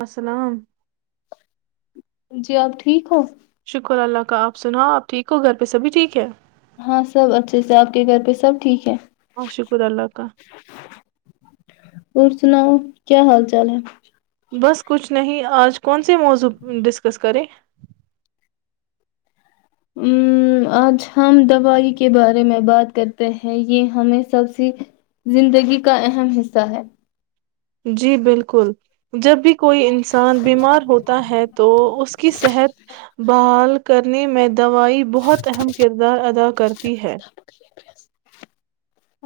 وسلام جی آپ ٹھیک ہو شکر اللہ کا آپ سناؤ آپ ٹھیک ہو گھر پہ سبھی ٹھیک ہے ہاں سب اچھے سے آپ کے گھر پہ سب ٹھیک ہے ہاں شکر اللہ کا اور سناؤ کیا حال چال ہے بس کچھ نہیں آج کون سے موضوع ڈسکس کریں ا آج ہم دوائی کے بارے میں بات کرتے ہیں یہ ہمیں سب سے زندگی کا اہم حصہ ہے جی بالکل جب بھی کوئی انسان بیمار ہوتا ہے تو اس کی صحت بحال کرنے میں دوائی بہت اہم کردار ادا کرتی ہے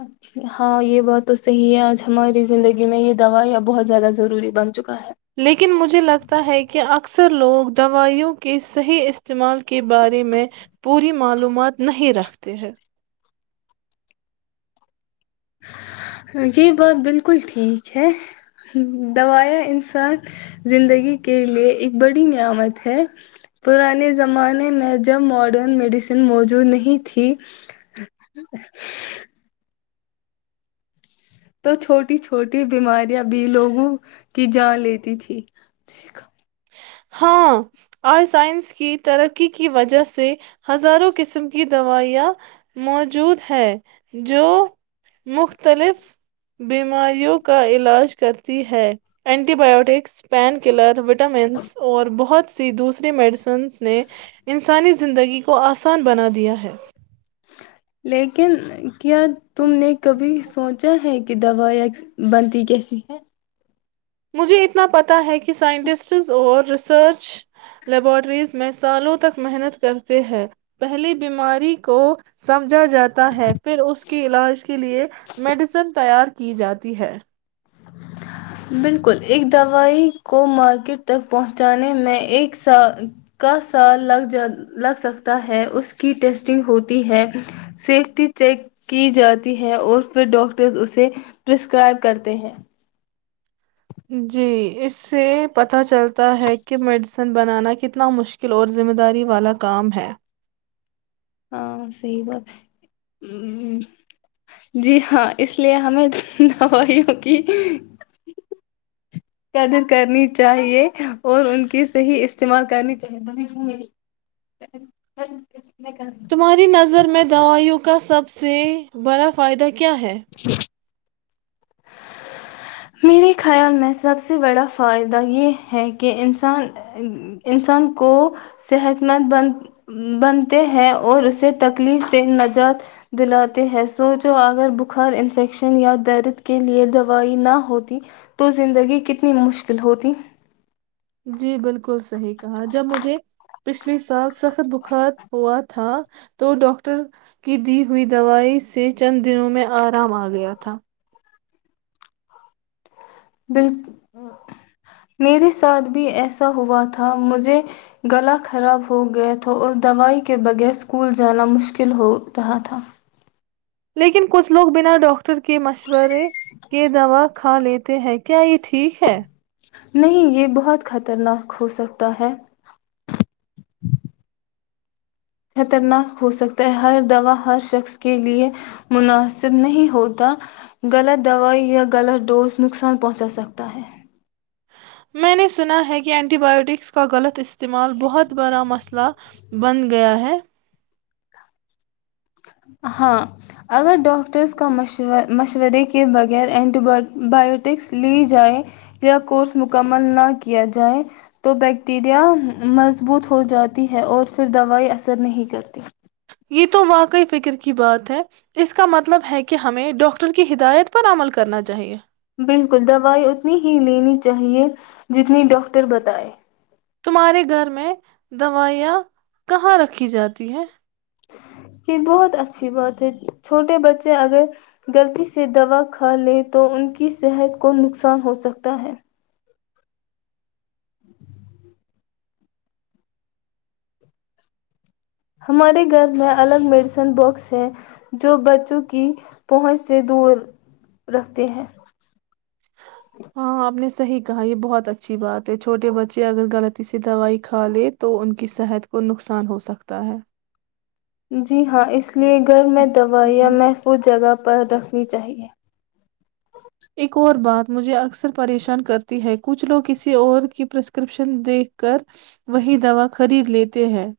اچا ہاں یہ بات تو صحیح ہے آج ہماری زندگی میں یہ دوائی اب بہت زیادہ ضروری بن چکی لیکن مجھے لگتا ہے کہ آ اکثر لوگ دوائیوں کے صحیح استعمال کے بارے میں پوری معلومات نہیں رکھتے ہیں یہ بات بالکل ٹھیک ہے دوایا انسان زندگی کے لئے ایک بڑی نعمت ہے پرانے زمانے میں جب ماڈرن میڈیسن موجود نہیں تھی تو چھوٹی چھوٹی بیماریاں بھی لوگوں کی جان لیتی تھی ہاں آئی سائنس کی ترقی کی وجہ سے ہزاروں قسم کی دوائیاں موجود ہے جو مختلف بیماریوں کا علاج کرتی ہے antibiotics pain colour [unintelligible] vitamins [unintelligible] بہت سی دوسری میڈیسن [unintelligible] سنس نے انسانی [unintelligible] زندگی کو آسان بنا دیا ہے [unintelligible] لیکن [unintelligible] کیا تم نے کبھی [unintelligible] سوچا ہے کہ دوائیاں بنتی کیسی ہے [unintelligible] مجھے اتنا پتا ہے کہ سائنٹسٹس اور ریسرچ لیبورٹریز میں سالوں تک محنت کرتے ہیں پہلی بیماری کو سمجھا جاتا ہے پھر اس کے علاج کے لیے میڈیسن تیار [unintelligible] کی جاتی ہے [unintelligible] بالکل ایک دوائی کو مارکیٹ تک پہنچانے میں ایک سال کا سال لگ لگ سکتا ہے اس کی ٹیسٹنگ ہوتی ہے سیفٹی چیک کی جاتی ہے اور پھر ڈاکٹرز اسے پرسکرائب کرتے ہیں جی اس سے پتا چلتا ہے کہ مڈ [unintelligible] بنانا کتنا مشکل اور ذمہ داری والا کام ہے [unintelligible] ہاں صحی بات جی ہاں اس لیے ہمیں دوائیوں کی [unintelligible] قدر کرنی چاہیے اور ان کی صحیح استعمال کرنی چاہے تمہاری نظر میں دوائیوں کو کا سب سے بڑا فائدہ کیا [unintelligible] کیا ہے میرے خیال میں سب سے بڑا فائدہ یہ ہے کہ انسان انسان کو صحت مند بن بنتے ہے اور اسے تکلیف سے نجات دلاتے ہیں سوچو اگر بخار انفیکشن یا درد کے لیے دوائی نہ ہوتی تو زندگی کتنی مشکل ہوتی جی بالکل صحی کہا جب مجھے پچھلی سال سخت بخار ہوا تھا تو ڈاکٹر کی دی ہوئی دوائی سے چند دنوں میں آرام آ گیا تھا بال میرے ساتھ بھی ایسا ہوا تھا مجھے گلا خراب ہو گیا تھا اور دوائی کے بغیر اسکول جانا مشکل ہو رہا تھا لیکن کچھ لوگ بنا ڈاکٹر کے مشورے کے دوا کھا لیتے ہیں کیا یہ ٹھیک ہے نہیں یہ بہت خطرناک ہو سکتا ہے خطرناک ہوسکتا ہے ہر دوا ہر شخص کے لئے مناسب نہیں ہوتا غلط دوائی یا غلط ڈوز نقصان پہنچا سکتا ہے میں نے سنا ہے کہ اینٹی بایوٹکس کا غلط استعمال بہت بڑا مسئلہ بند گیا ہے ہاں اگر ڈاکٹرس کاور مشورے کے بغیر اینٹی بایوٹکس لی جائے یا کورس مکمل نہ کیا جائے تو بیکٹیریا مضبوط ہو جاتی ہے اور پھر دوائی اثر نہیں کرتی یہ تو واقعی فکر کی بات ہے اس کا مطلب ہے کہ ہمیں ڈاکٹر کی ہدایت پر عمل کرنا چاہیے بالکل دوائی اتنی ہی لینی چاہیے جتنی ڈاکٹر بتائے تمہارے گھر میں دوائیاں کہاں رکھی جاتی ہے یہ بہت اچھی بات ہے چھوٹے بچے اگر غلطی سے دوا کھا لے تو ان کی صحت کو نقصان ہو سکتا ہے ج [inaudible] ہمارے گھر میں الگ میڈیسن باکس ہیں جو بچوں کی پہنچ سے دور رکھتے ہیں ہاں آپ نے صحیح کہا یہ بہت اچھی بات ہے چھوٹے بچے اگر غلطی سےی دوائی کھا لے تو ان کی صحت کو نقصان ہوسکتا ہے جی ہاں اس اس لیے گھر میں دوا یا محفوظ جگہ پر رکھنی چاہیے ایک اور بات مجھے اکثر پریشان کرتی ہے کچھ لوگ کسی اور کی پرسکرپشن دیکھ کر وہی دوا خرید لیتے ہیں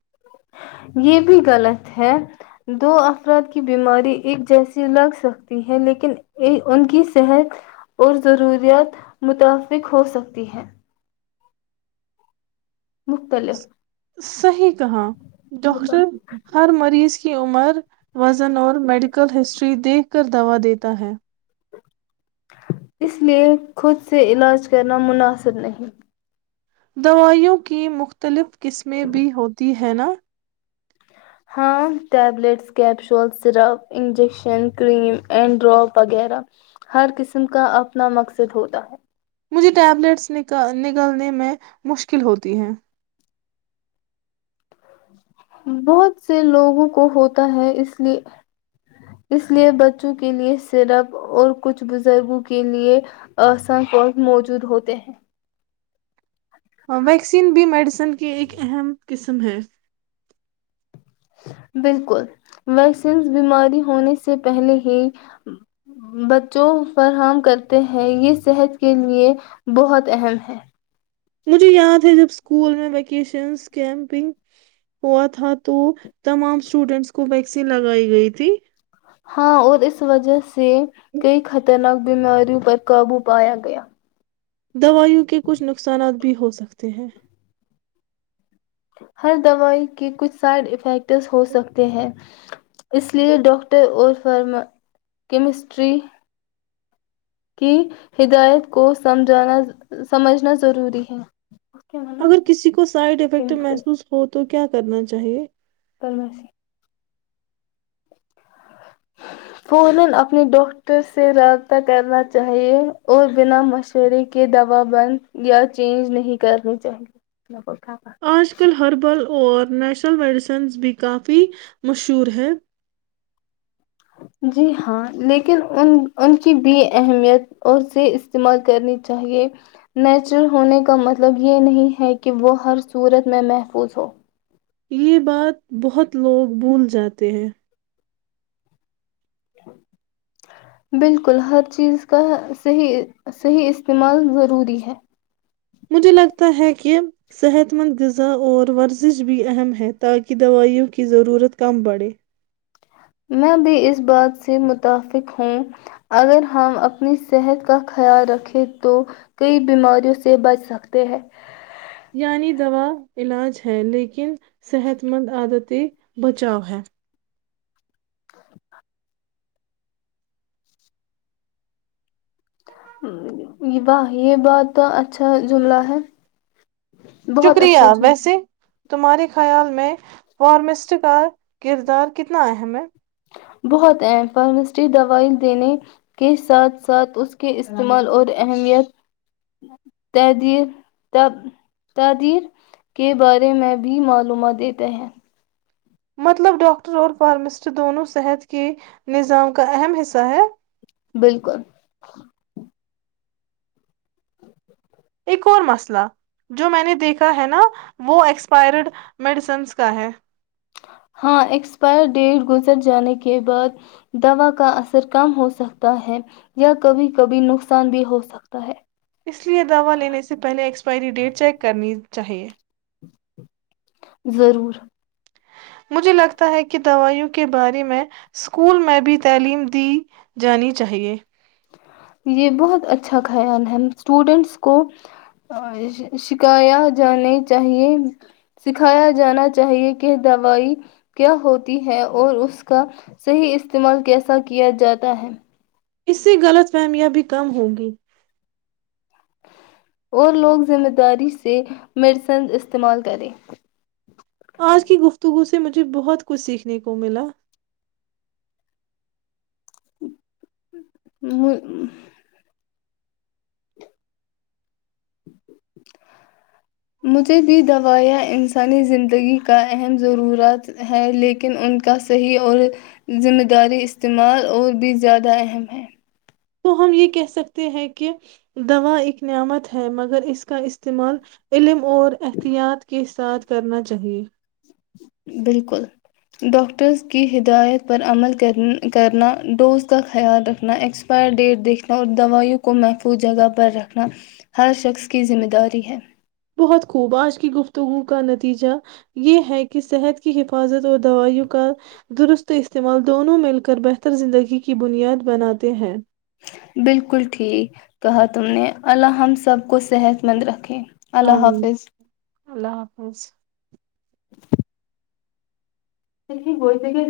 یہ بھی غلط ہے دو افراد کی بیماری ایک جیسی لگ سکتی ہے لیکن ان کی صحت اور ضروریات متفق ہو سکتی ہے مختلف صحیح کہااں ڈاکاکٹر ہر مریض کی عمر وزن اور میڈیکل ہسٹری دیکھ کر دوا دیتا ہے اس لیے خود سے علاج کرنا مناسب نہیں دوائیوں کی مختلف قسمیں بھی ہوتی ہیں نا ہاں tablets capsule syrup injection cream and drop وغیرہ ہر قسم کا اپنا مقصد ہوتا ہے مجھے ٹیبلیٹس ن نکلنے میں مشکل ہوتی ہیں بہت سے لوگوں کو ہوتا ہے اس لیے اس لیے بچوں کے لیے سرپ اور کچھ بزرگوں کے لیے آساں موجود ہوتے ہیں ہاں ویکسین بھی میڈیسن کی ایک اہم قسم ہے بالکل ویکسین بیماری ہونے سے پہلے ہی بچوں فراہم کرتے ہیں یہ صحت کے لیے بہت اہم ہے مجھے یاد ہے جب اسکول میں ویکیشنس کیمپنگ ہوا تھا تو تمام اسٹوڈینٹس کو ویکسین لگائی گئی تھی ہاں اور اس وجہ سے سے کئی خطرناک بیماریوں پر قابو پایا گیا دوائیوں کے کچھ نقصانات بھی ہو سکتے ہیں ہر دوائی کے کچھ سائڈ افیکٹ س ہو سکتے ہیں اس لیئے ڈاکٹر اور فرما کیمسٹری کی ہدایت کو سمجھنا ضروری ہے اگر کسی کو سائڈ افیکٹ محسوس ہو تو کیا کرنا چاہیے کرمسی کونول اپنی ڈاکٹر سے رابطہ کرنا چاہیے اور بنا مشورے کے دوا بند یا چینج نہیں کرنا چاہیے آج کل ہربل اور نیچرل میڈیسنز بھی کافی مشہور ہے جی ہاں لیکن ان کی بھی اہمیت اور سے استعمال کرنی چاہیئے نیچرل ہونے کا مطلب یہ نہیں ہے کہ وہ ہر صورت میں محفوظ ہو یہ بات بہت لوگ بھول جاتے ہیں بالکل ہر چیز کا صحیح استعمال ضروری ہے مجھے لگتا ہے کہ صحت مند غذا اور ورزش بھی اہم ہے تاکہ دوائیوں کی ضرورت کم بڑھے میں بھی اس بات سے م متفق ہوں اگر ہم اپنی صحت کا خیال رکھیں تو کئی بیماریوں سے بچ سکتے ہیں [unintelligible] یعنی دوا علاج ہے لیکن صحت مند عادت سے بچاؤ ہے [unintelligible] واہ یہ بات اچھا جملہ ہے [unintelligible] بہت شکریہ اچھا جملہ ویسے [unintelligible] تمہارے خیال میں فارمسٹ کا کردار کتنا اہم ہے [unintelligible] بہت اہم فارمیس دوائی دینے کے ساتھ ساتھ اس کے استعمال اور اہمیت تدیر ت تدیر کے بارے میں بھی معلومات دیتے ہیں [unintelligible] مطلب ڈاکٹر اور فارماسٹ دونوں صحت کے نظام کا اہم حصہ ہے [unintelligible] بالکل [unintelligible] اور مسئلہ جو میں نے دیکھا ہے نا وہ ایکسپائرڈ میڈیسنس کا ہے [unintelligible] ہاں ایکسپائر ڈیٹ گزر جانے کے بعد دوا کا اثر کم ہو سکتا ہے یا کبھی کبھی نقصان بھی ہو سکتا ہے [unintelligible] اس لئے دوا لینے سے پہلے ایکسپائری ڈیٹ چیک کرنی چاہیے ضرور [unintelligible] مجھے لگتا ہے کہ دوائیوں کے بارے میں اسکول میں بھی تعلیم دی جانی چاہیے یہ بہت اچھا خیال ہے اسٹوڈینٹس کو شکھایا جانے چاہیے سکھایا جانا چاہیے کہ دوائی کیا ہوتی ہے اور اس کا صحیح استعمال کیسا کیا جاتا ہے اس سے غلط کامیاب بھی کم ہوگی اور لوگ ذمہ داری سے میڈیسنز استعمال کریں [unintelligible] آج کی گفتگو سے مجھے بہت کچھ سیکھنے کو ملا ہ [unintelligible] مجھے بھی دوائیاں انسانی زندگی کا اہم ضرورت ہے لیکن ان کا صحیح اور ذمہ داری استعمال اور بھی زیادہ اہم ہیں [unintelligible] تو ہم یہ کہہ سکتے ہیں کہ دوا ایک نعمت ہے مگر اس کا استعمال علم اور احتیاط کے ساتھ کرنا چاہیئے بالکل ڈاکٹرس کی ہدایت پر عمل کر کرنا ڈوز کا خیال رکھنا ایکسپائر ڈیٹ دیکھنا اور دوائیوں کو محفوظ جگہ پر رکھنا ہر شخص کی ذمہ داری ہے [unintelligible] بہت خوب آج کی گفتگو کا نتیجہ یہ ہے کہ صحت کی حفاظت اور دوائیوں کا درست استعمال دونوں مل کر بہتر زندگی کی بنیاد بناتے ہیں بالکل ٹھیک کہا تم نے الا ہم سب کو صحت مند رکھیں اللہ آمین حافظ [inaudible] اللہ حافظ بو ت ج [unintelligible]